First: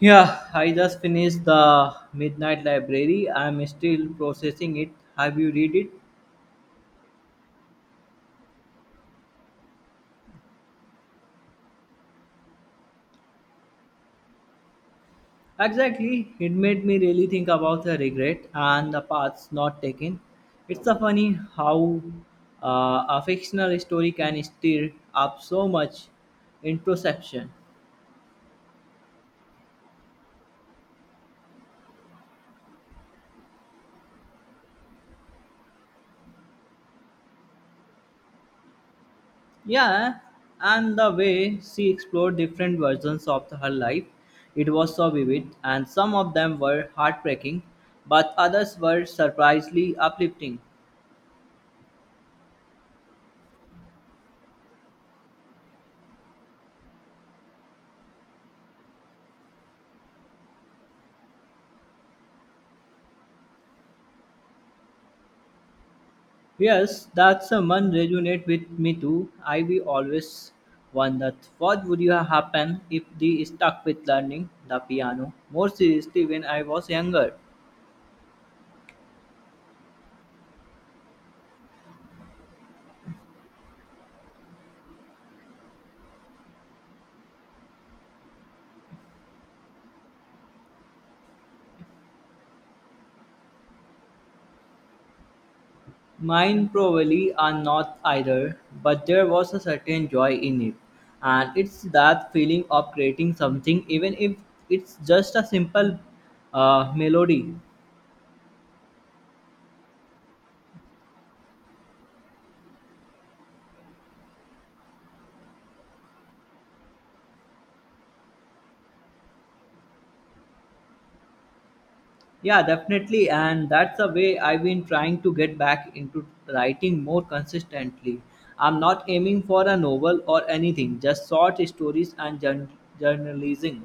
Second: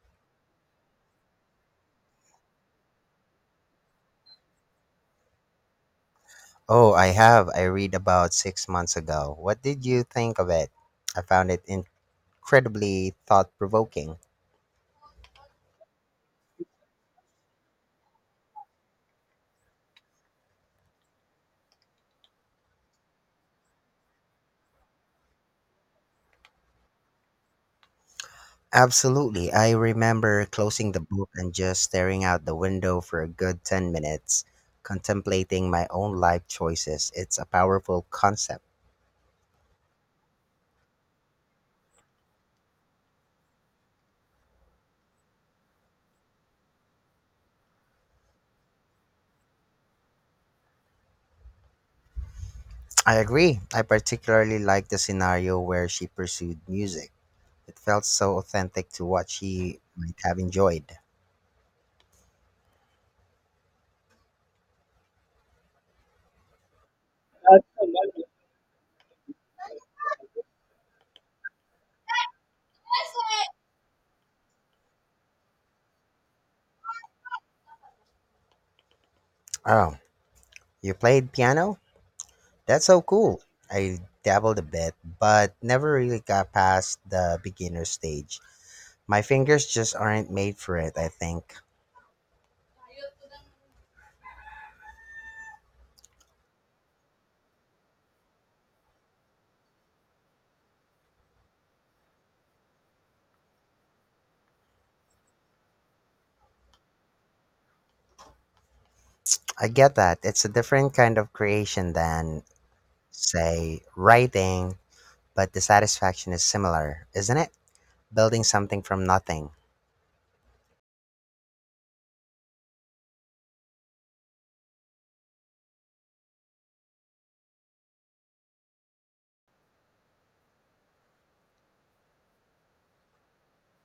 Yeah, I just finished the Midnight Library. I'm still processing it. Have you read it? Oh, I have. I read about 6 months ago. What did you think of it? I found it incredibly thought provoking. Exactly. It made me really think about the regret and the paths not taken. It's a funny how a fictional story can stir up so much introspection. Absolutely. I remember closing the book and just staring out the window for a good 10 minutes, contemplating my own life choices. It's a powerful concept. Yeah, and the way she explored different versions of her life, it was so vivid, and some of them were heartbreaking, but others were surprisingly uplifting. I agree. I particularly liked the scenario where she pursued music. It felt so authentic to what she might have enjoyed. Yes, that's a one resonate with me too. I we always wondered what would you happen if they stuck with learning the piano. More seriously, when I was younger, Oh, you played piano? That's so cool. I dabbled a bit, but never really got past the beginner stage. My fingers just aren't made for it, I think. mine probably are not either, but there was a certain joy in it, and it's that feeling of creating something, even if it's just a simple melody. I get that. It's a different kind of creation than, say, writing, but the satisfaction is similar, isn't it? Building something from nothing. Yeah, definitely. And that's the way I've been trying to get back into writing more consistently. I'm not aiming for a novel or anything, just short stories and journalism.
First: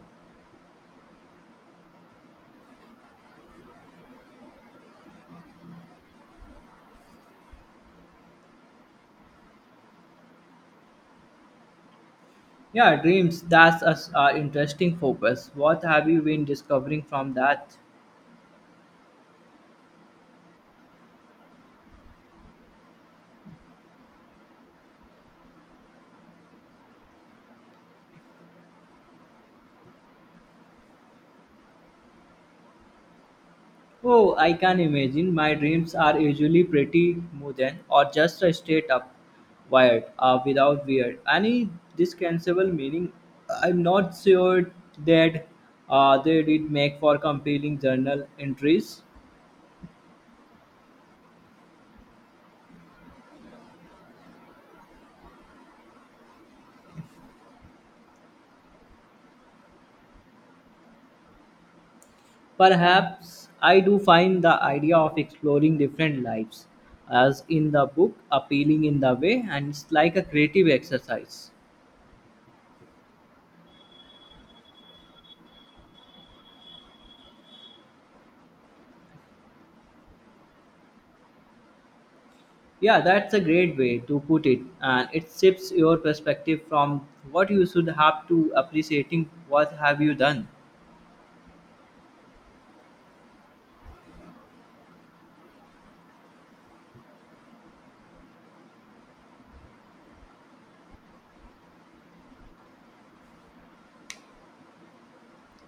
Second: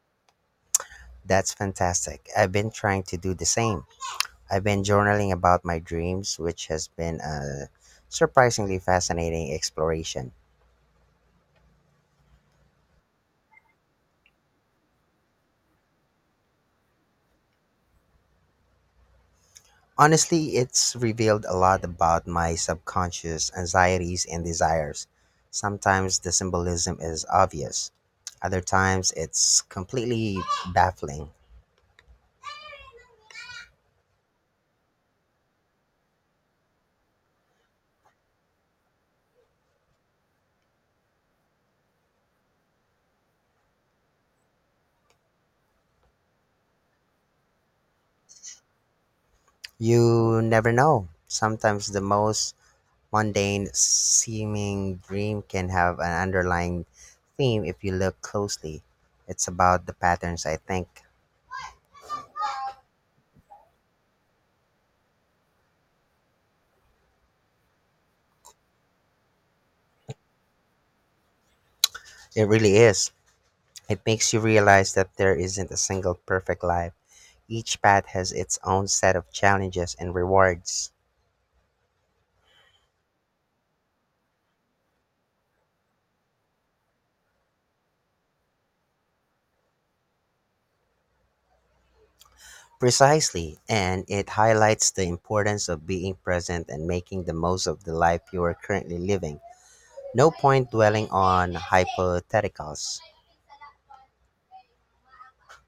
That's fantastic. I've been trying to do the same. I've been journaling about my dreams, which has been a surprisingly fascinating exploration. Yeah, dreams, that's interesting focus. What have you been discovering from that? Honestly, it's revealed a lot about my subconscious anxieties and desires. Sometimes the symbolism is obvious, other times it's completely baffling. Oh, I can imagine. My dreams are usually pretty modern or just a straight up wired without weird. Any dispensable meaning, I'm not sure that they did make for compelling journal entries. You never know. Sometimes the most mundane seeming dream can have an underlying theme if you look closely. It's about the patterns, I think. Perhaps I do find the idea of exploring different lives as in the book appealing in the way and it's like a creative exercise. It really is. It makes you realize that there isn't a single perfect life. Each path has its own set of challenges and rewards. Yeah, that's a great way to put it, and it shifts your perspective from what you should have to appreciating what have you done. Precisely, and it highlights the importance of being present and making the most of the life you are currently living. No point dwelling on hypotheticals.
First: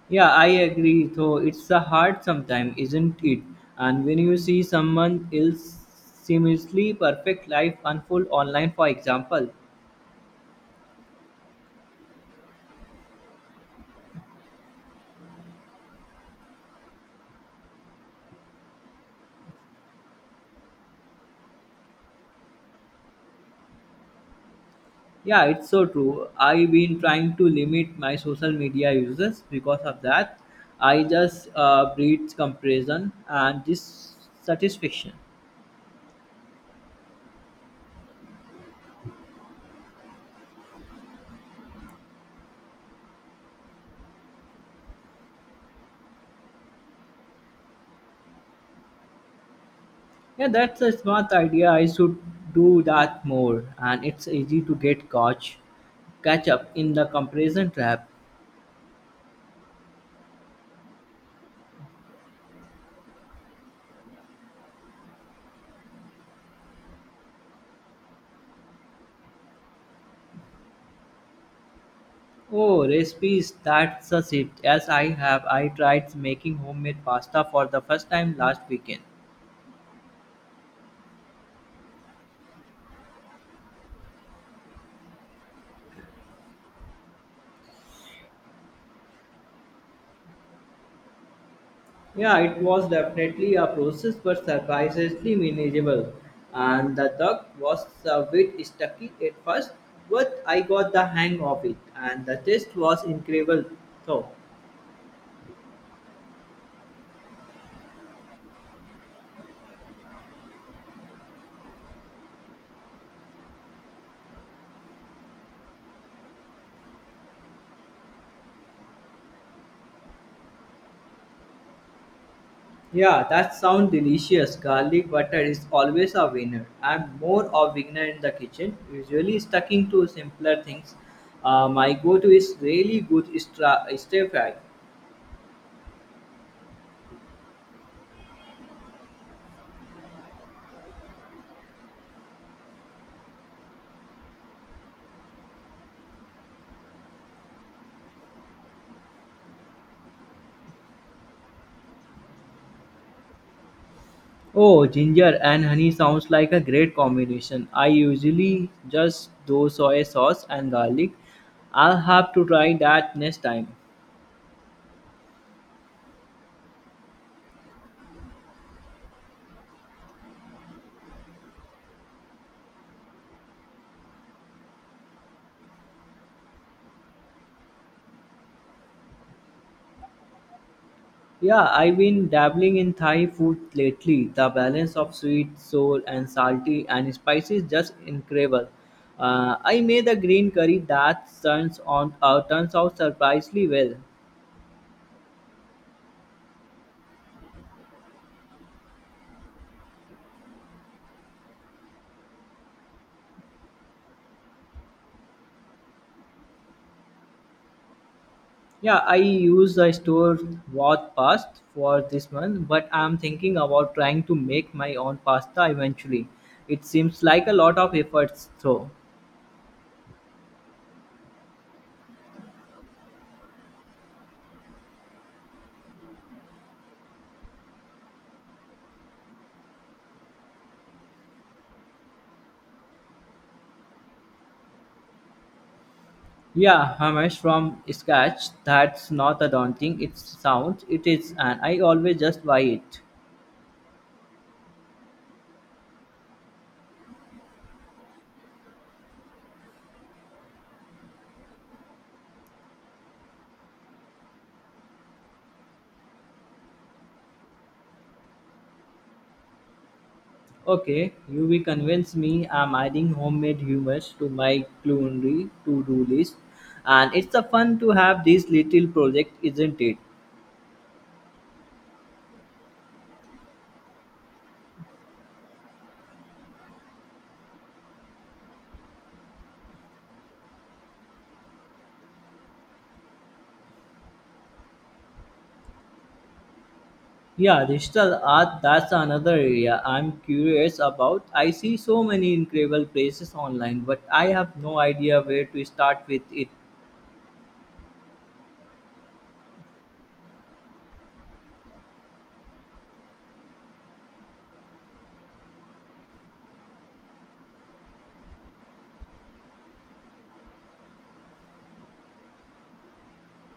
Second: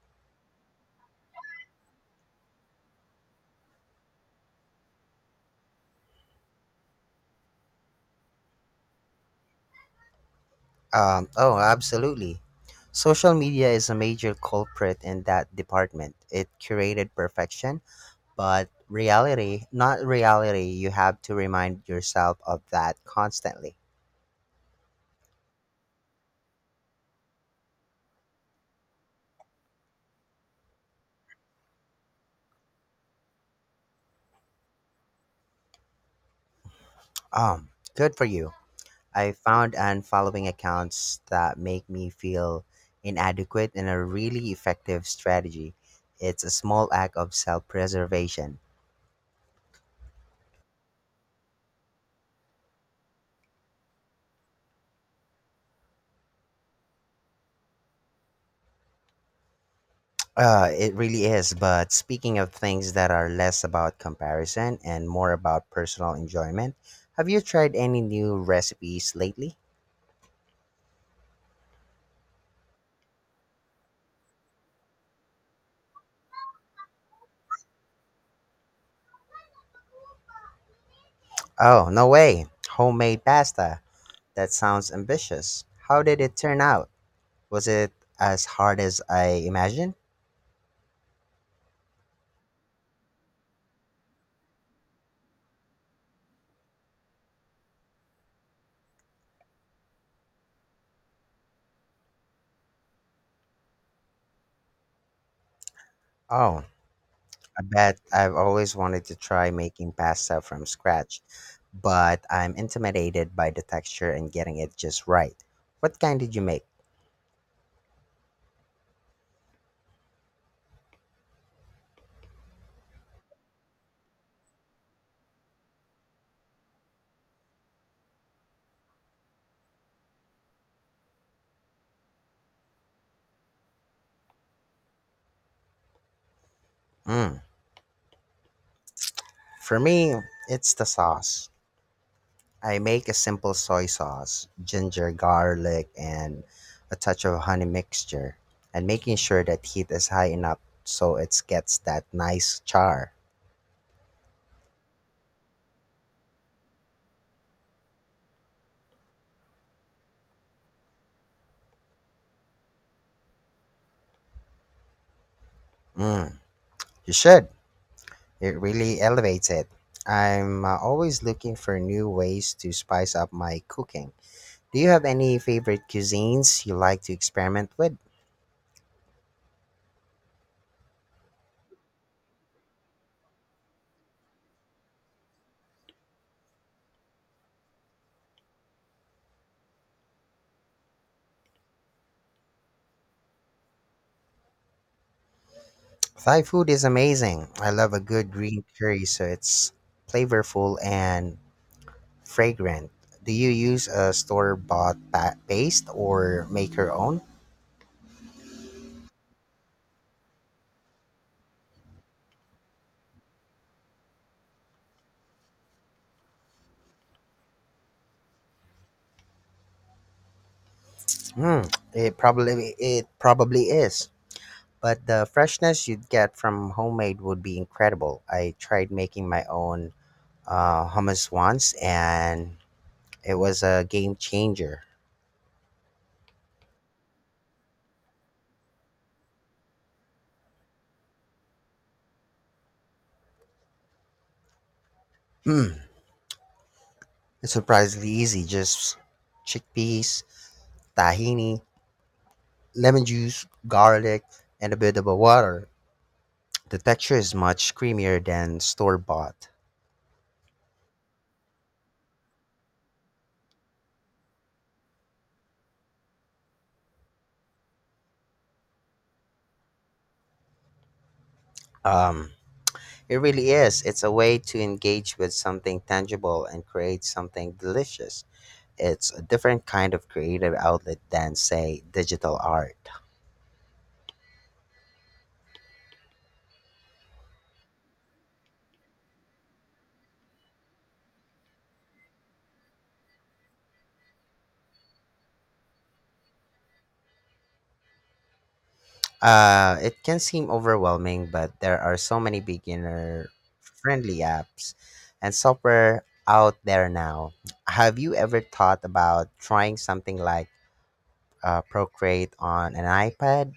Yeah, I agree. Though it's a hard sometimes, isn't it? And when you see someone else seamlessly perfect life unfold online, for example, Oh, absolutely. Social media is a major culprit in that department. It curated perfection, but reality, not reality, you have to remind yourself of that constantly. yeah, it's so true. I've been trying to limit my social media uses because of that. I just breeds comparison and dissatisfaction. Um, Good for you. I found and following accounts that make me feel inadequate in a really effective strategy. It's a small act of self preservation. Yeah, that's a smart idea. I should do that more. And it's easy to catch up in the comparison trap. It really is. But speaking of things that are less about comparison and more about personal enjoyment, have you tried any new recipes lately? Oh, recipes, that's a shift. Yes, I have. I tried making homemade pasta for the first time last weekend. Oh, no way. Homemade pasta. That sounds ambitious. How did it turn out? Was it as hard as I imagined? Yeah, it was definitely a process, but surprisingly manageable. And the duck was a bit sticky at first, but I got the hang of it, and the taste was incredible. So. Oh, I bet I've always wanted to try making pasta from scratch, but I'm intimidated by the texture and getting it just right. What kind did you make? Yeah, that sounds delicious. Garlic butter is always a winner. I'm more of beginner in the kitchen, usually sticking to simpler things. My go-to is really good stir fry. Mm. For me, it's the sauce. I make a simple soy sauce, ginger, garlic, and a touch of honey mixture, and making sure that heat is high enough so it gets that nice char. Oh, ginger and honey sounds like a great combination. I usually just do soy sauce and garlic. I'll have to try that next time. Mm, you should. It really elevates it. I'm always looking for new ways to spice up my cooking. Do you have any favorite cuisines you like to experiment with? Yeah, I've been dabbling in Thai food lately. The balance of sweet, sour, and salty and spicy is just incredible. I made a green curry that turns out surprisingly well. Thai food is amazing. I love a good green curry, so it's flavorful and fragrant. Do you use a store-bought paste or make your own? Yeah, I use the store bought pasta for this one, but I'm thinking about trying to make my own pasta eventually. It seems like a lot of efforts though. Hmm, it probably is. But the freshness you'd get from homemade would be incredible. I tried making my own hummus once, and it was a game changer. Yeah, Hamish from scratch. That's not a daunting. It sounds it is, and I always just buy it. Hmm, it's surprisingly easy. Just chickpeas, tahini, lemon juice, garlic, and a bit of a water. The texture is much creamier than store-bought. Okay, you will convince me I'm adding homemade humors to my culinary to-do list. And it's a fun to have this little project, isn't it? Um, It really is. It's a way to engage with something tangible and create something delicious. It's a different kind of creative outlet than, say, digital art. Yeah, digital art, that's another area I'm curious about. I see so many incredible places online, but I have no idea where to start with it. It can seem overwhelming, but there are so many beginner friendly apps and software out there now. Have you ever thought about trying something like Procreate on an iPad?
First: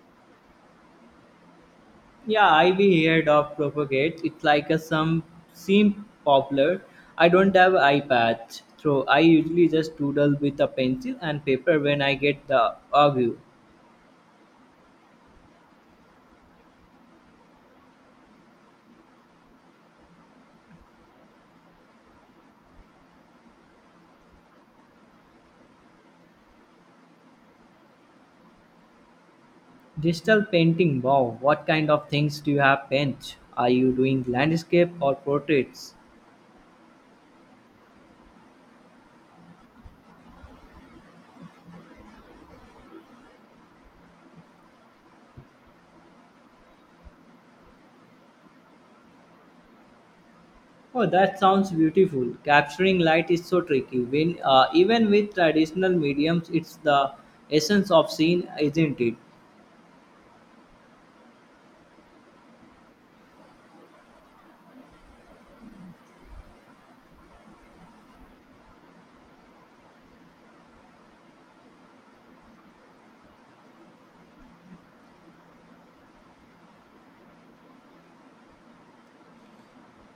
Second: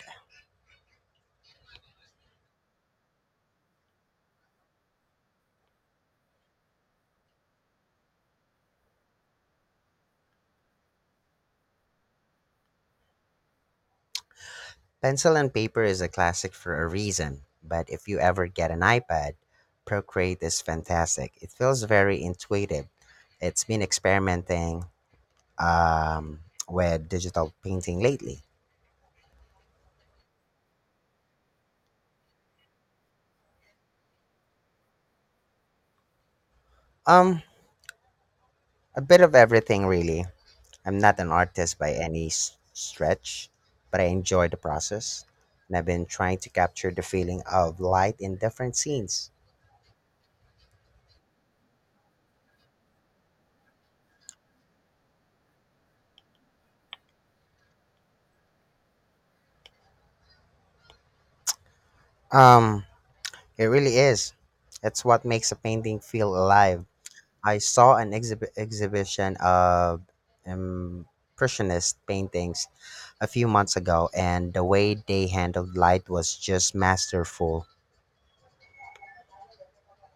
Yeah, I've heard of Propagate. It's like a some seem popular. I don't have iPad, so I usually just doodle with a pencil and paper when I get the urge. Pencil and paper is a classic for a reason, but if you ever get an iPad, Procreate is fantastic. It feels very intuitive. It's been experimenting um, with digital painting lately. Digital painting, wow, what kind of things do you have paint? Are you doing landscape or portraits? Um, a bit of everything, really. I'm not an artist by any stretch, but I enjoy the process. And I've been trying to capture the feeling of light in different scenes. Oh, that sounds beautiful. Capturing light is so tricky. When even with traditional mediums, it's the essence of scene, isn't it? Um, it really is. It's what makes a painting feel alive. I saw an exhibition of impressionist paintings a few months ago, and the way they handled light was just masterful.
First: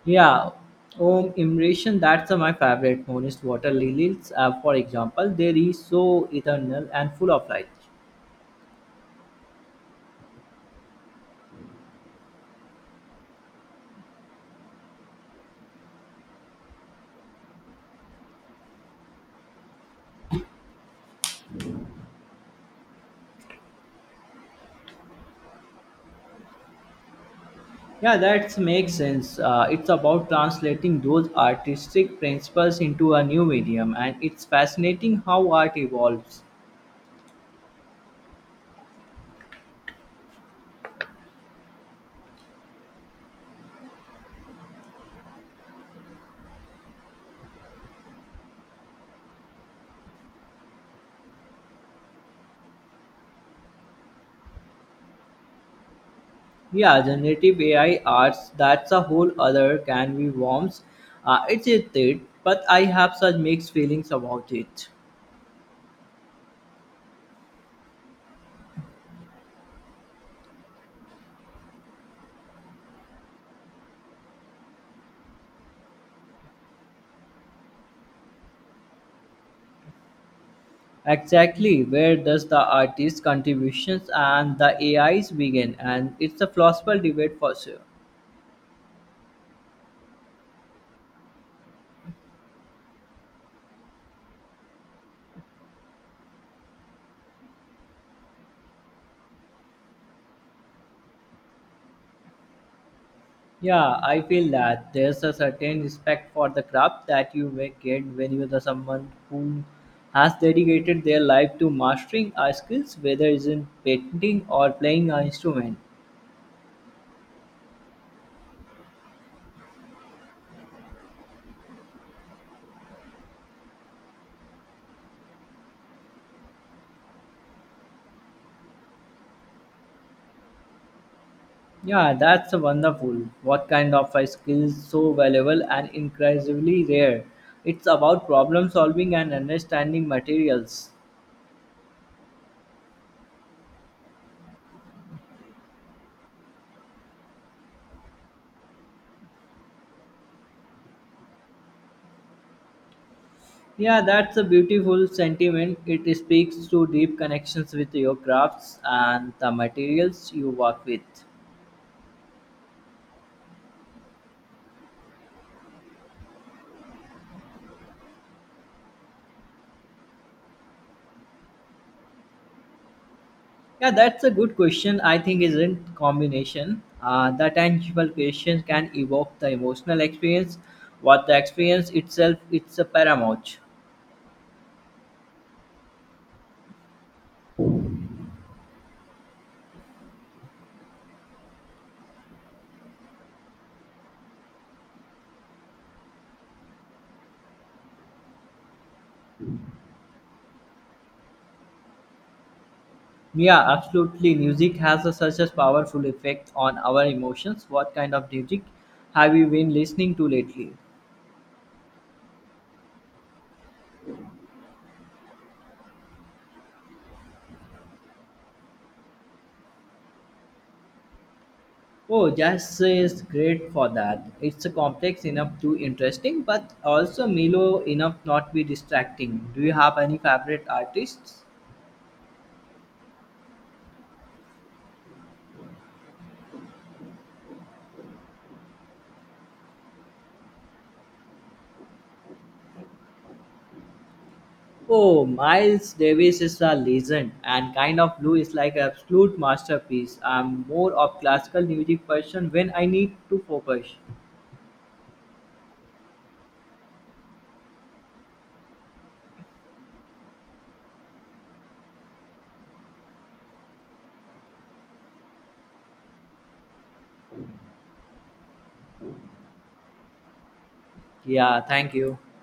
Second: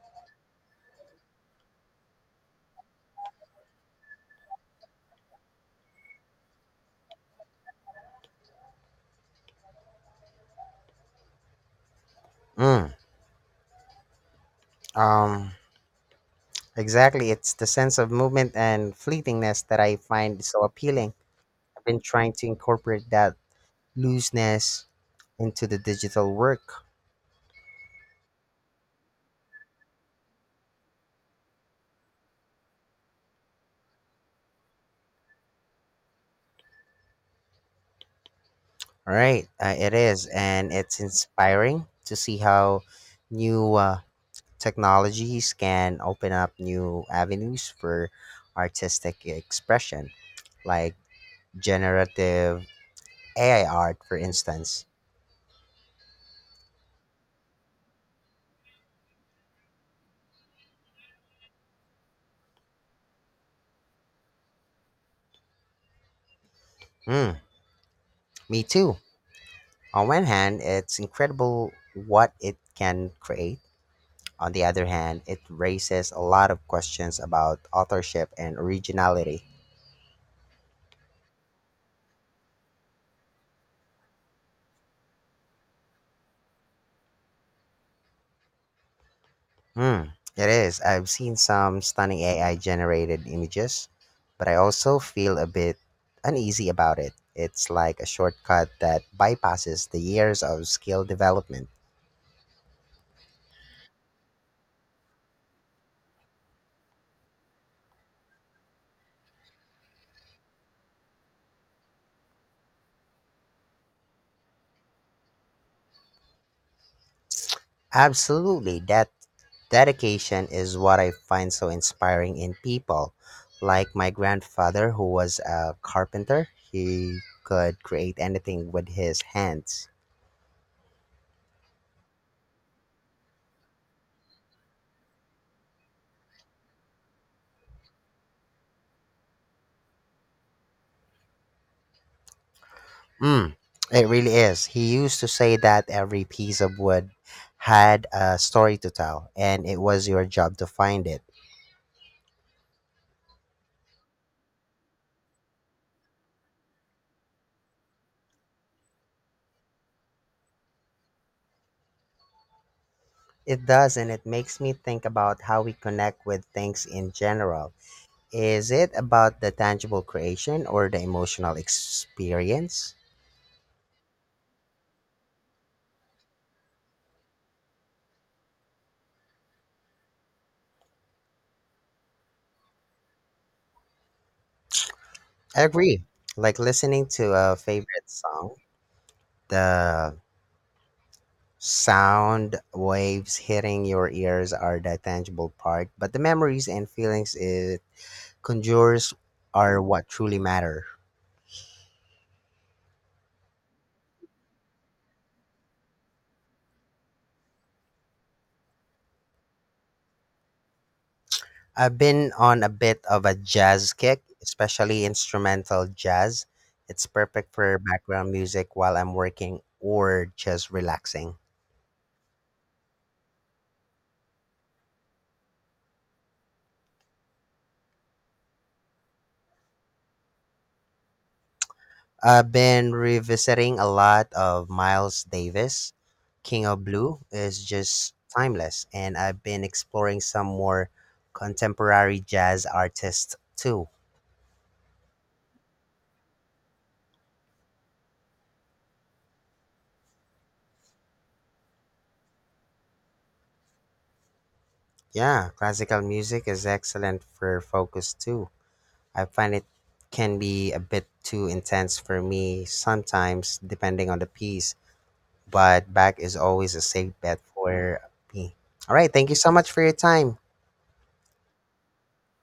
Yeah, oh, immersion, that's my favorite. Honest water lilies, for example, they are so eternal and full of light. Mm, um, exactly. It's the sense of movement and fleetingness that I find so appealing. Been trying to incorporate that looseness into the digital work. Yeah, that makes sense. It's about translating those artistic principles into a new medium, and it's fascinating how art evolves. All right, it is, and it's inspiring to see how new technologies can open up new avenues for artistic expression, like generative AI art, for instance. Yeah, generative AI arts, that's a whole other can be worms. It's a it, but I have such mixed feelings about it. Mm, me too. On one hand, it's incredible what it can create. On the other hand, it raises a lot of questions about authorship and originality. Exactly, where does the artist's contributions and the AIs begin? And it's a philosophical debate for sure. Hmm, it is. I've seen some stunning AI generated images, but I also feel a bit uneasy about it. It's like a shortcut that bypasses the years of skill development. Yeah, I feel that there's a certain respect for the craft that you may get when you're the someone who has dedicated their life to mastering a skills, whether it's in painting or playing an instrument. Absolutely, that dedication is what I find so inspiring in people. Like my grandfather, who was a carpenter, he could create anything with his hands. Yeah, that's a wonderful. What kind of a skill is so valuable and incredibly rare? It's about problem solving and understanding materials. Mm, it really is. He used to say that every piece of wood had a story to tell, and it was your job to find it. Yeah, that's a beautiful sentiment. It speaks to deep connections with your crafts and the materials you work with. It does, and it makes me think about how we connect with things in general. Is it about the tangible creation or the emotional experience? Yeah, that's a good question. I think isn't combination. The tangible creation can evoke the emotional experience, what the experience itself it's a paramount. I agree. Like listening to a favorite song, the sound waves hitting your ears are the tangible part, but the memories and feelings is conjures are what truly matter. Yeah, absolutely. Music has a, such a powerful effect on our emotions. What kind of music have you been listening to lately? I've been on a bit of a jazz kick, especially instrumental jazz. It's perfect for background music while I'm working or just relaxing. Oh, jazz is great for that. It's complex enough to interesting, but also mellow enough not be distracting. Do you have any favorite artists? I've been revisiting a lot of Miles Davis. King of Blue is just timeless, and I've been exploring some more contemporary jazz artists too. Oh, Miles Davis is a legend, and Kind of Blue is like an absolute masterpiece. I'm more of classical music person when I need to focus. Yeah, classical music is excellent for focus too. I find it can be a bit too intense for me sometimes, depending on the piece, but back is always a safe bet for me. All right, thank you so much for your time. Yeah, thank you.